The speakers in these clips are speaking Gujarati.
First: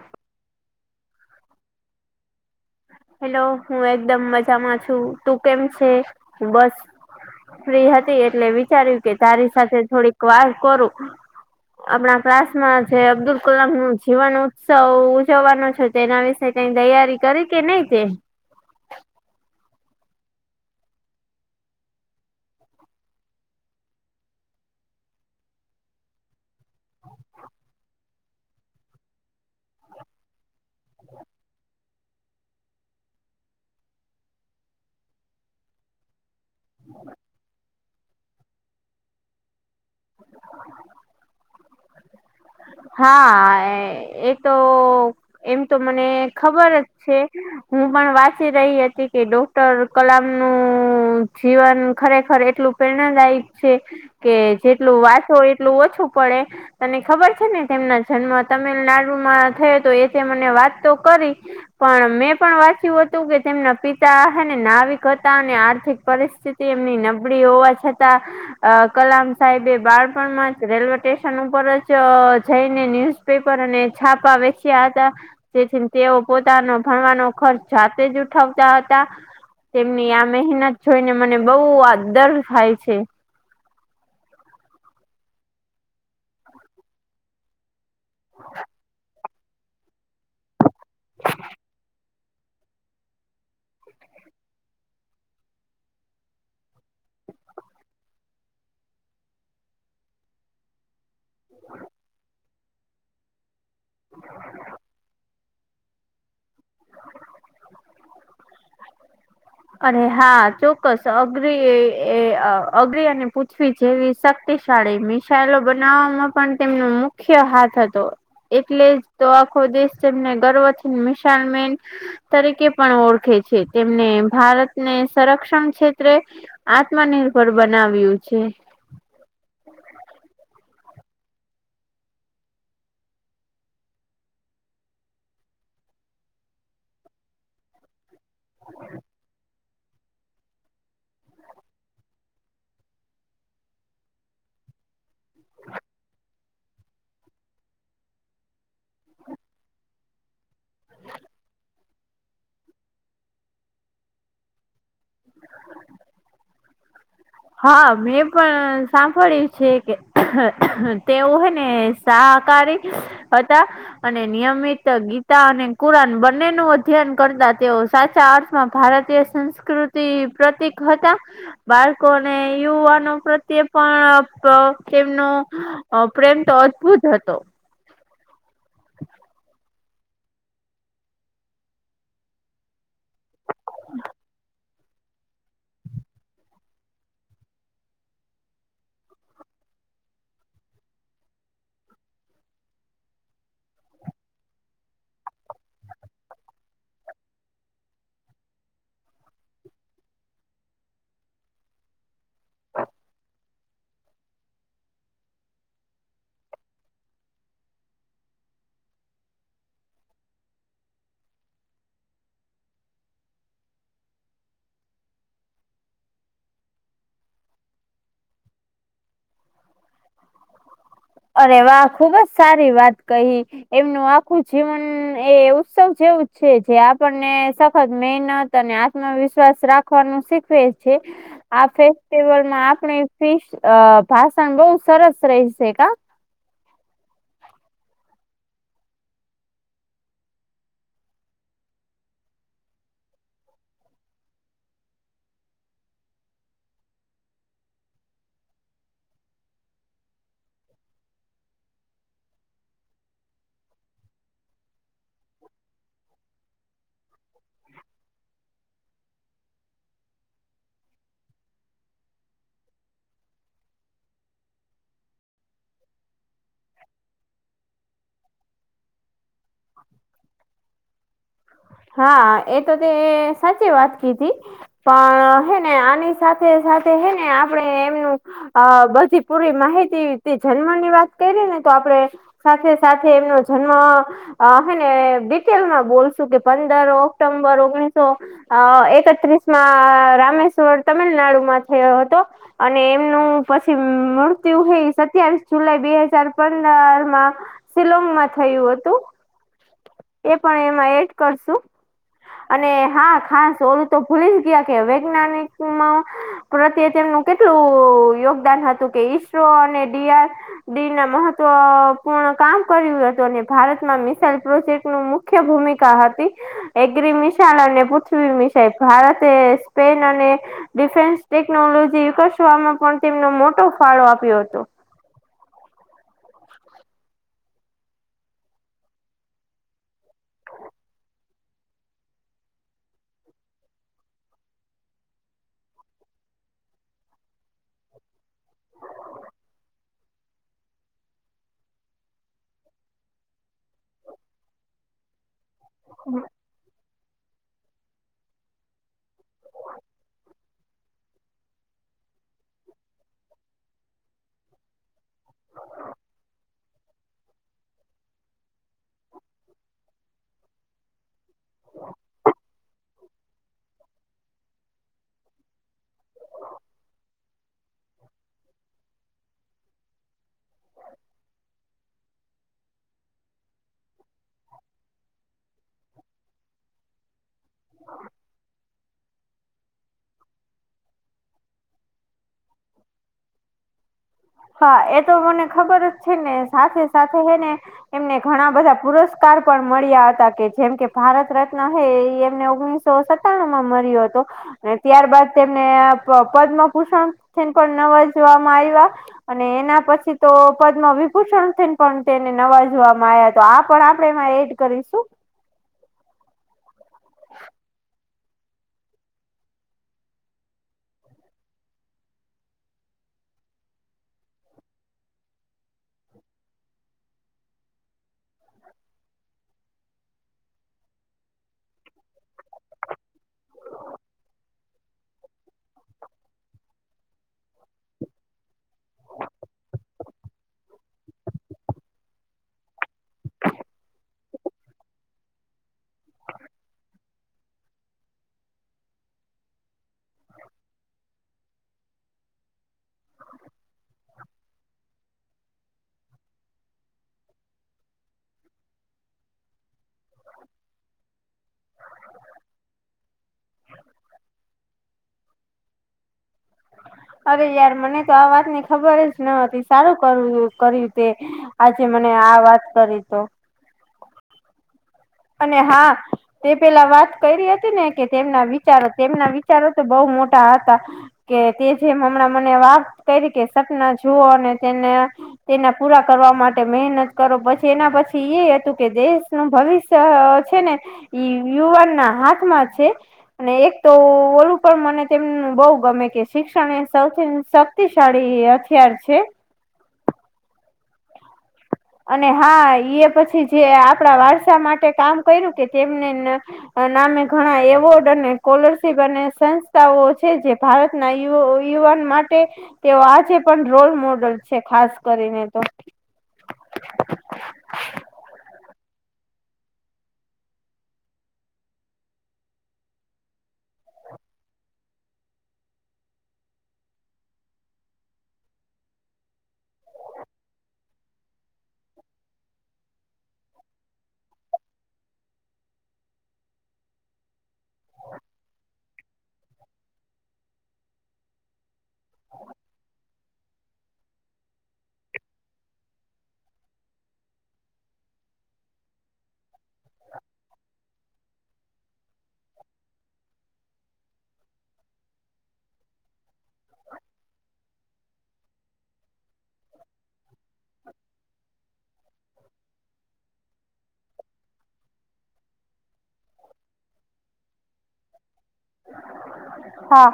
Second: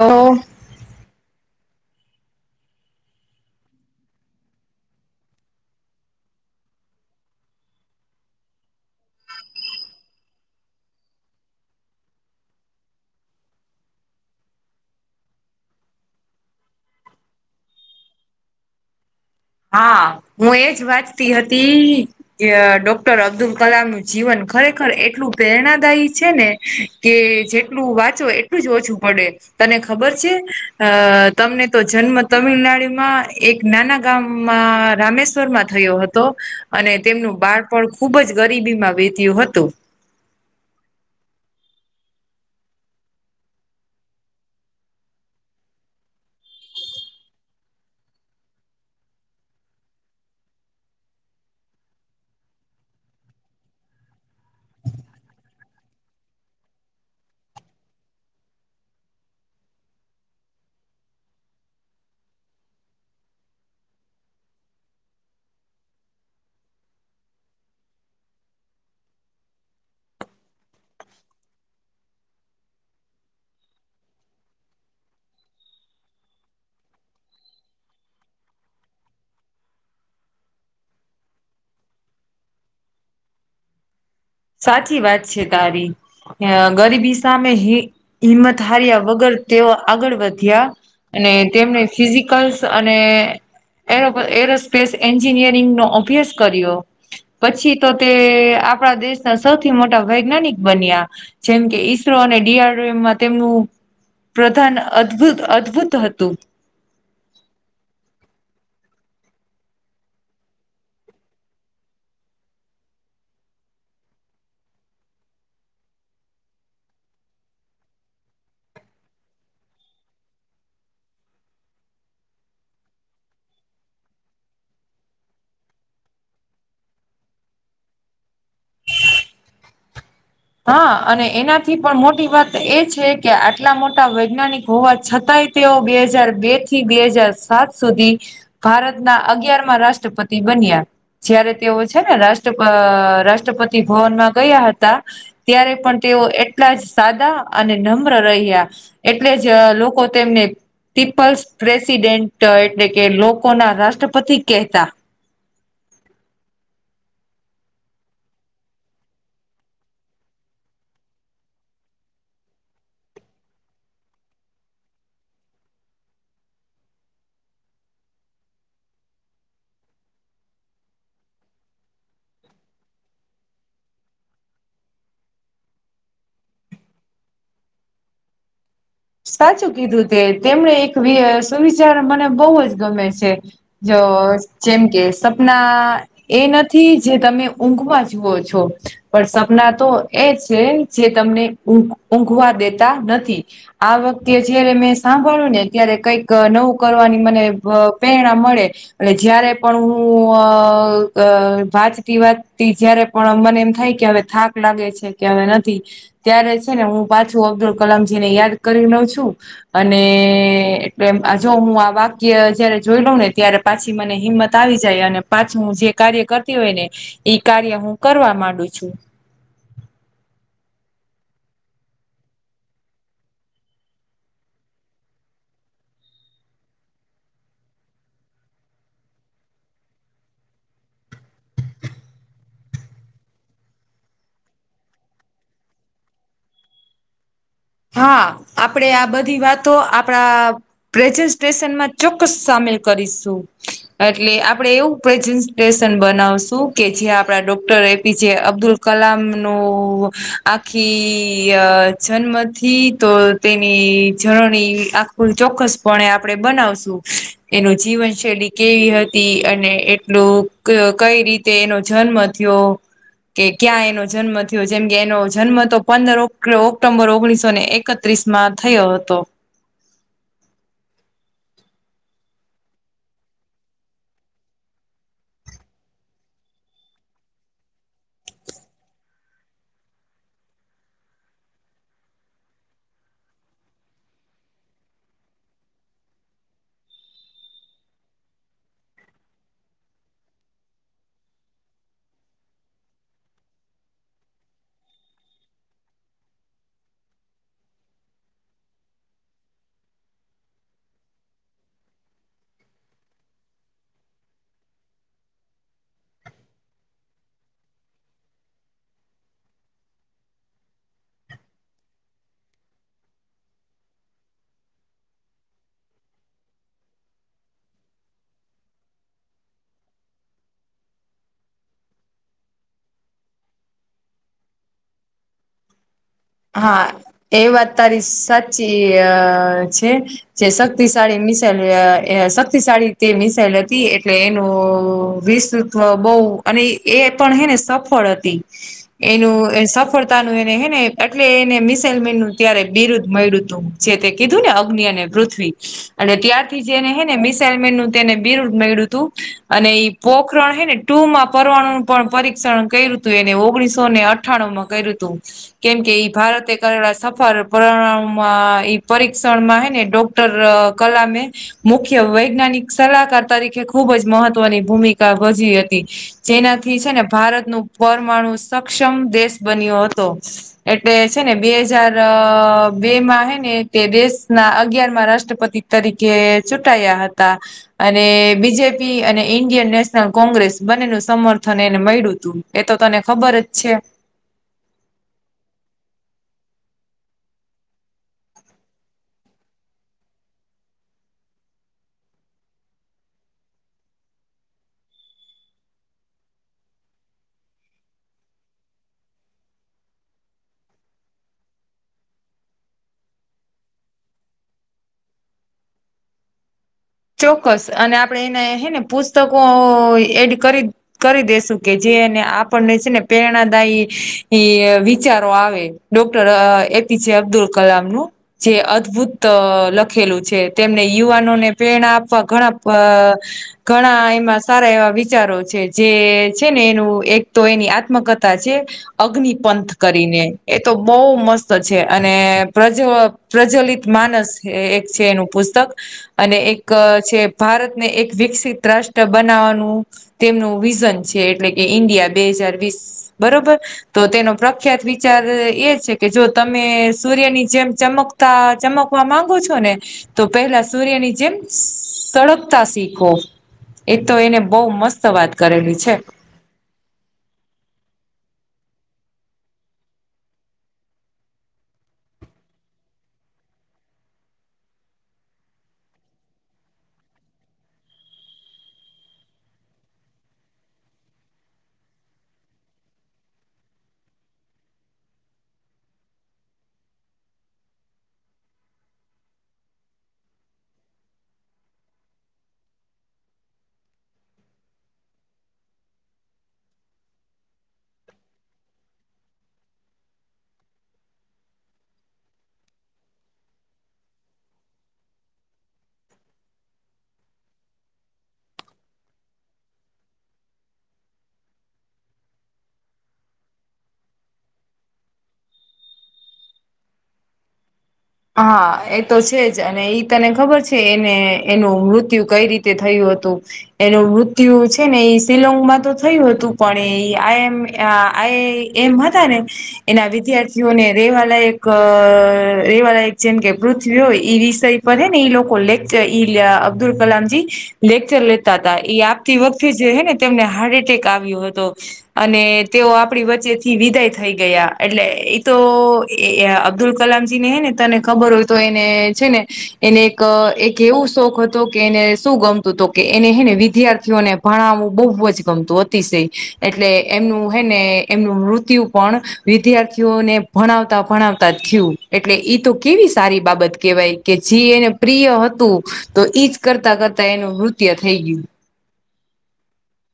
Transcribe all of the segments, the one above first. હ હેલો હું એકદમ મજામા છુ તુ કેમ છે, બસ ફ્રી હતી એટલે વિચાર્યું કે તારી સાથે થોડીક વાર કરુ આપણા ક્લાસમાં જે અબ્દુલ કલામનુ જીવન ઉત્સવ ઉજવવાનો છે. તેના વિશે કઈ તૈયારી કરી કે નહી તે હા હું એજ વાંચતી હતી. અ ડોક્ટર અબ્દુલ કલામ નું જીવન ખરેખર એટલું પ્રેરણાદાયી છેને. કે જેટલું વાંચો એટલું જ ઓછું પડે તને ખબર છે, અ તમને તો જન્મ તમિલનાડુમાં એક નાના ગામમાં રામેશ્વર માં થયો, હતો અને તેમનું બાળપણ ખુબ જ ગરીબી માં વેત્યું હતુ. [inaudible] હા એ તો એમ તો મને ખબર જ છે. હું પણ વાંચી રહી હતી કે ડોક્ટર કલામ નું જીવન ખરેખર એટલુ પ્રેરણાદાયક છે, કે જેટલું વાંચો એટલું ઓછું પડે તને ખબર છે. છે ને તેમના જન્મ તમિલનાડુમાં થયો તો એ છે, મને વાત તો કરી પણ મેં પણ વાંચ્યું હતુ કે તેમના પિતા હને નાવિક હતા અને આર્થિક પરિસ્થિતિ એમની નબળી હોવા છતા. અ કલામ સાહેબે બાળપણમાં રેલવે સ્ટેશન ઉપર જ જઈને ન્યુઝ પેપર અને છાપા વેચ્યા હતા. તેથી તેઓ પોતાનો ભણવાનો ખર્ચ જાતે જ ઉઠાવતા હતા. તેમની આ મહેનત જોઈને, મને બઉુ આદર થાય છે. સાચી વાત છે, તારી અ ગરીબી સામે હિંમત હાર્યા વગર તેઓ આગળ વધ્યા અને તેમને ફિઝિકલ્સ અને એરો એરોસ્પેસ એન્જિનિયરિંગ નો અભ્યાસ કર્ય પછી તો તે આપણા દેશ સૌથી મોટા વૈજ્ઞાનિક બન્યા જેમ કે ઈસરો અને ડીઆરમાં તેમનુ પ્રધાન અદભુત અદભુત હતુ. અરે હા ચોક્કસ અગરી અગરીને પૂછવી જેવી શ શક્તિશાળી મિસાઈલો બનાવવામાં પણ તેમનો મુખ્ય હાથ હતો. એટલે જ તો આખો દેશ જેને ગર્વથી મિશાલ મેન તરીકે પણ ઓળખે છે, તેમને ભારતને સંરક્ષણ ક્ષેત્રે આત્મનિર્ભર બનાવ્યું છે. હા અને એનાથી પણ મોટી વાત એ છે, કે આટલા મોટા વૈજ્ઞાનિક હોવા છતાંય. તેઓ બે હજાર બે થી બે હાજાર સાત સુધી ભારતના અગાર રાષ્ટ્રપતિ બન્યા જયારે તેઓ છે ને રાષ્ટ્ર રાષ્ટ્રપતિ ભવનમાં ગયા હતા. ત્યારે પણ તેઓ એટલા જ સાદા અને નમ્ર રહ્યા. એટલે જ લોકો તેમને પીપલ્સ પ્રેસિડેન્ટ એટલે કે લોકો ના રાષ્ટ્રપતિ કેતા હા મેં પણ સાંભળ્યું છે કે તેવું હોય, ને શાકારી હતા. અને નિયમિત ગીતા અને કુરાન બંને ન અધ્યયન કરતા તેઓ સાચા અર્થમાં ભારતીય. સંસ્કૃતિ પ્રતિક હતા, બાળ કો ને યુવાનો પ્રત્યે પણ પા તેમનો અ પ્રેમ તો અદભુત હતો. સાચું કીધું તે તેમને એક સુવિચાર મને બહુ જ ગમે છે જ જેમ કે સપના એ નથી જે તમે ઊંઘમાં જુઓ છો. પણ સપના તો એ છે જે તમને ઘ ઊંઘવા દેતા નથી. આ વખતે જયારે મેં સાંભળ્યું ને ત્યારે કઈક નવું કરવાની મને આ પ્રેરણા મળે. અને જયારે પણ હું અ વાંચતી વાંચતી જય્યારે પણ મને એમ થાય કે હવે થાક લાગે છે કે હવે નથી. ત્યારે છે ને હું પાછું અબ્દુલ કલામજી ને યાદ કરી લઉં છું. અને એટલે જો હું આ વાક્ય જયારે જોઈ લઉં ને ત્યારે પાછી મને હિંમત આવી જાય અને પાછું હું જે કાર્ય કરતી હોય ને ઈ કાર્ય હું કરવા માંડુ છું. અરે વાહ ખુબ જ સારી વાત કહી. એમનું આખું જીવન એ ઉત્સવ જેવું છે જે આપણને સખત મહેનત તને આત્મવિશ્વાસ રાખવાનું શીખવે છે. આ ફેસ્ટિવલમાં આપણી ફિશ આ ભાષણ બહું સરસ રહીશે કા. હા આપડે આ બધી વાતો આપણા પ્રેઝન્ટેશન માં ચોક્કસ સામેલ કરીશું. એટલે આપડે એવું પ્રેઝન્ટેશન બનાવશું કે જ્યાં આપડા ડોક્ટર એ પી જે અબ્દુલ કલામ નો આખી આ જન્મ થી તો તેની જર્ની આ કુલ ચોક્કસપણે આપડે બનાવશું એનો જીવન શૈલી કેવી હતી અને એટલું કઈ રીતે એનો જન્મ થયો. કે ક્યાં એનો જન્મ થયો જેમ કે એનો જન્મ તો પંદર ઓક્ટો્બર ઓગણીસો સો ને એકત્રીસ માં થયો હતો. [inaudible] હા એ તો તે સાચી વાત કીધી. પણ હે ને આની સાથે સાથે હે ને આપડે એમનું અ બધી પૂરી માહિતી જન્મની વાત કરીએ ને તો આપડે સાથે સાથે એમનો જન્મ આ હે ને ડિટેલમાં બોલશું કે પંદર ઓક્ટોમ્બર ઓગણીસો અ એકત્રીસ માં રામેશ્વર તમિલનાડુમાં થયો હતો. અને એમનું પછી મૃત્યુ હે સત્યાવીસ જુલાઈ બે હાજાર પંદરમાં સિલોંગ માં થયું હતું. એ પણ એમાં એડ કરશું. અને હા ખાસ ઓલું તો ભૂલી જ ગયા કે વૈજ્ઞાનિકમાં પ્રત્યે તેમનું કેટલું યોગદાન હતું કે ઈસરો અને [unintelligible] ડી ના મહત્વપૂર્ણ કામ કર્યું હતું અને ભારતમાં મી [unintelligible] સીટ મુખ્ય ભૂમિકા હતી. એગ્રી મિસલ અને પૃથ્વી મિસલ ભારતે સ્પેન અને ડિફેન્સ ટેકનોલોજી વિકસવામાં પણ તેમનો મોટો ફાળો આપ્યો હતો. હા એ વાત તારી સાચી આ છે. જે શક્તિશાળી મિસાઈલ આ શક્તિશાળી તે મિસાાઈલ હતી એટલે એનું વિસ [unintelligible] બહુ અને એ પણ હેને સફળ હતી. એનું સફળતાનું એને હેને એટલે એને મિસાલ મેનનું ત્યારે બિરુદ્ધ મડ્યું હતું જે તે કીધું ને અગ્નિ અને પૃથ્વી. એટલે ત્યારથી જેને હેને મિસાાઈલ મેનનું તેને [unintelligible] મેળ્યું તું અને પોખરણ હેને ટુર માં પરવાણુ ન પણ પરીક્ષણ કર્યું હતું, એને ઓગણીસો ને અઠ્ઠાણું માં કર્યું હતું. કેમ કે ઈ ભારતે કરેલા સફર પ્રણામમાં પરિક્ષણમાં હેને ડોક્ટર કલામે. [unintelligible] મુખ્ય વૈજ્ઞાનિક સલાહકાર તરીકે ખૂબ જ મહત્વની ભૂમિકા ભજવી હતી. જેનાથી છે, ને ભારતનું પરમાણુ સક્ષમ દેશ બન્યો હતો. એટલે છે, નેબે હજાર બે માં હે નેતે દેશના અગિયારમાં રાષ્ટ્રપતિ. તરીકે ચૂંટાયા હતા, અને બીજેપી અને ઈન્ડિયન નેશનલ કોંગ્રેસ બંનેનું સમર્થન એને મળ્યુંતું. એતો તને ખબર જ છે‌ હા એતો મને ખબર જ છે, ને સાથે સાથે હેને. એમને ઘણા બધા પુરસ્કાર પણ મળ્યા હતા, કે જેમ કે ભારત રત્ન હૈં એ એમને ઓગણીસો. સો સત્તાણુમાં મર્યો હતો. અને ત્યારબાાદ તેમને પદ્મભૂષણ પણ થી નવાજવામાં આવ્યા. અને એના પછી તો પદ્મવિભૂષણ થઈને પણ તેને નવાજવામાં આવ્યા, તોઆ પણ આપણે એમાં એડ. કરીશું, ચોક્કસ અને આપડે એના હેને પુસ્તકો એડ કરી. કરી દેસું કે જેને આપણને છે, ને પ્રેરણાદાયી વિચારો આવે. ડોક્ટર એપીજે અબ્દુલકલામ નું, જે અદભુત લખેલું છે, તેમને યુવાનોને પેણા આપવા ઘણા પ ઘણા એમાં સારા એવા વિચારો છે, જે છે, ને એનું એકતો એની આત્મકથા છે. અગ્નિ પંથ કરીને એતો બહુ મસ્ત છે, અને પ્રજવ પ્રજ્વલિત માનસ એક છે, એનું પુસ્તક અને એક છે, ભારતને એક વિકસિત રાષ્ટ્ર બનાવવાનું. તેમનું વિઝન છે, એટલે કે ઈન્ડિયા બેહજારવીસ બરોબર. તો તેનો પ્રખ્યાત વિચારએ છે, કેજો તમે સૂર્યની જેમ ચમક. ચમકવા માંગો છો, નેતો પહેલા. સૂર્યની જેમ સડગતા શીખો, એતો એને બહુ મસ્ત વાત કરેલી છે, અરે યાર મને તો આ વાતને ખબર જન હતી, સારું કર કર્યું તે. આજે મને આ વાત કરીતો, અને હા, તે પેલા વાત કરી હતી નેકે તેમના વિચારો તેમના વિચારો તો બહુ મોટા હતા. કેતે જેમ હમણાં મને વાત કરીકે સપના જુઓ અને તેને. તેના પૂરા કરવા માટે મહેનત કરો પછી એના પછી એ હતું કે દેશનું ભવિષ્ય. છે, ને યુવાનના હાથમાં છે. અને એક તો ઓલું પણ મને તેમનું બહુ ગમે કે શિક્ષણ એ સૌથી. શક્તિશાળી, હથિયાર છે. અને હાએ પછી જે આપણા વારસા માટે કામ કર્યું કે તેમને, નામે ઘણા એવોર્ડ અને સ્કોલરશીપ અને સંસ્થાઓ છે, જે ભારતના યુ યુવાન માટે, તેઓ આજે પણ રોલ મોડલ છે, ખાસ કરીને તો. હા એ હતો છે, જ અને એઈ તને ખબર છે, એને એનું મૃત્યુ કંઈ રીતે થયું હતું. એનું મૃત્યુ છે ને એ શિલોંગમાં તો થયું હતું પણ એ આમ આ એમ હતા ને એના વિદ્યાર્થીઓને રેવા લાયક એક રેવાળ એક જેમ કે પૃથ્વી હોય એ વિષય પરે ને ઈ લોકો લેખ ઈ અબ્દુલ કલામજી [unintelligible] લેક્ચર લેતા હતા એ આપતી વખતે જે હ ને તેમને હાર્ટ એટેક આવ્યો હતો અને તેઓ આપની વચ્ચે થી વિદાય થઈ ગયા એટલે એ તો અબ્દુલ કલામ ને હેને તને ખબર હોય તો એને છે ને એને એક એક એવું શોખ હતો કે એને શું ગમું [unintelligible] તો કે એને હે ને વિદ્યાર્થીઓને ભણાવવું બહુ જ ગમતું અતિશય એટલે એમનું હે ને એમનું મૃત્યુ પણ વિદ્યાર્થીઓને ભણાવતા ભણાવતા થયું એટલે ઈ તો કેવી સારી બાબત કેહેવાય કે જે એને પ્રિય હતું તો ઈજ કરતા કરતા એનું નૃત્ય થઈ ગયું હા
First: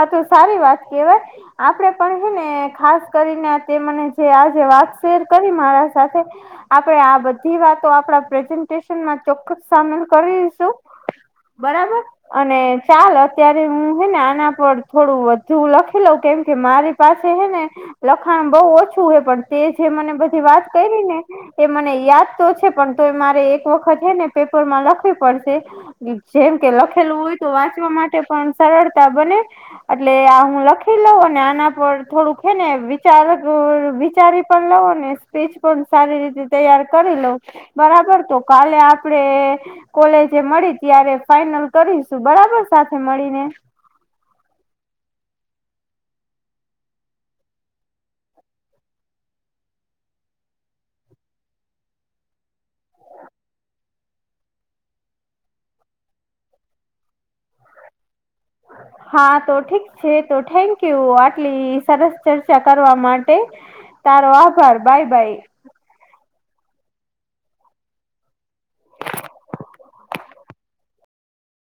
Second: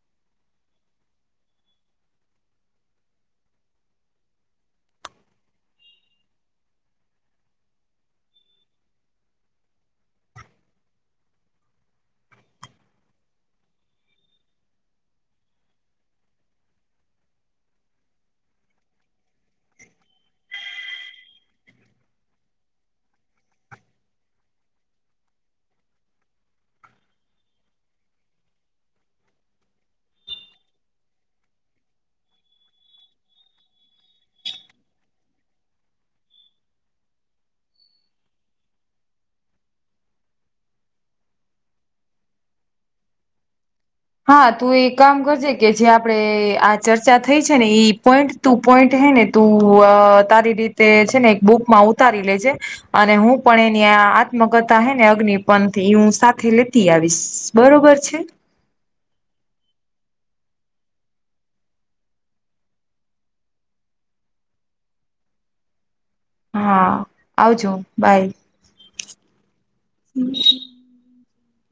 આ તો સારી વાત કેવાય આપડે પણ હે ને ખાસ કરીને તે મને જે આજે વાત શેર કરી મારા સાથે આપડે આ બધી વાતો આપણા પ્રેઝન્ટેશનમાં ચોક્કસ સામેલ કરીશું બરાબર અને ચાલ અત્યારે હું હેને આના પર થોડું વધુ લખે લઉ કેમ કે મારે પાસે હે ને લખાણ બહુ ઓછું હે પણ તે જે મને બધી વાત કરી ને એ મને યાદ તો છે પણ તો એ મારે એક વખત હેને પેપર માં લખવી પડશે. જેમ કે લખેલું હોય તો વાંચવા માટે પણ સરળતા બને એટલે આ હું લખી લઉં આના પર થોડુંક હે ને વિચાર અ વિચારી પણ લવ ને સ્પીચ પણ સારી રીતે તૈયાર કરી લઉ બરાબર તો કાલે આપડે કોલેજે મળીએ ત્યારે ફાઈનલ કરીશું બરાબર સાથે મળીને હા તું એ કામ કરજે કે જે આપણે આ ચર્ચા થઈ છે ને એઈ પોઈન્ટ તું પોઈન્ટ હે ને તું તારી રીતે છે ને એક બુકમાં ઉતારી લેજે અને હું પણ એની આ આત્મકથા હૈ ને અગ્નિપંથ એ હું સાથે લેતી આવીશ બરોબર છે. હા તો ઠીક છે તો થેન્ક યુ આટલી સરસ ચર્ચા કરવા માટે તારો આભાર બાય બાય હા આવજો બાય [inaudible]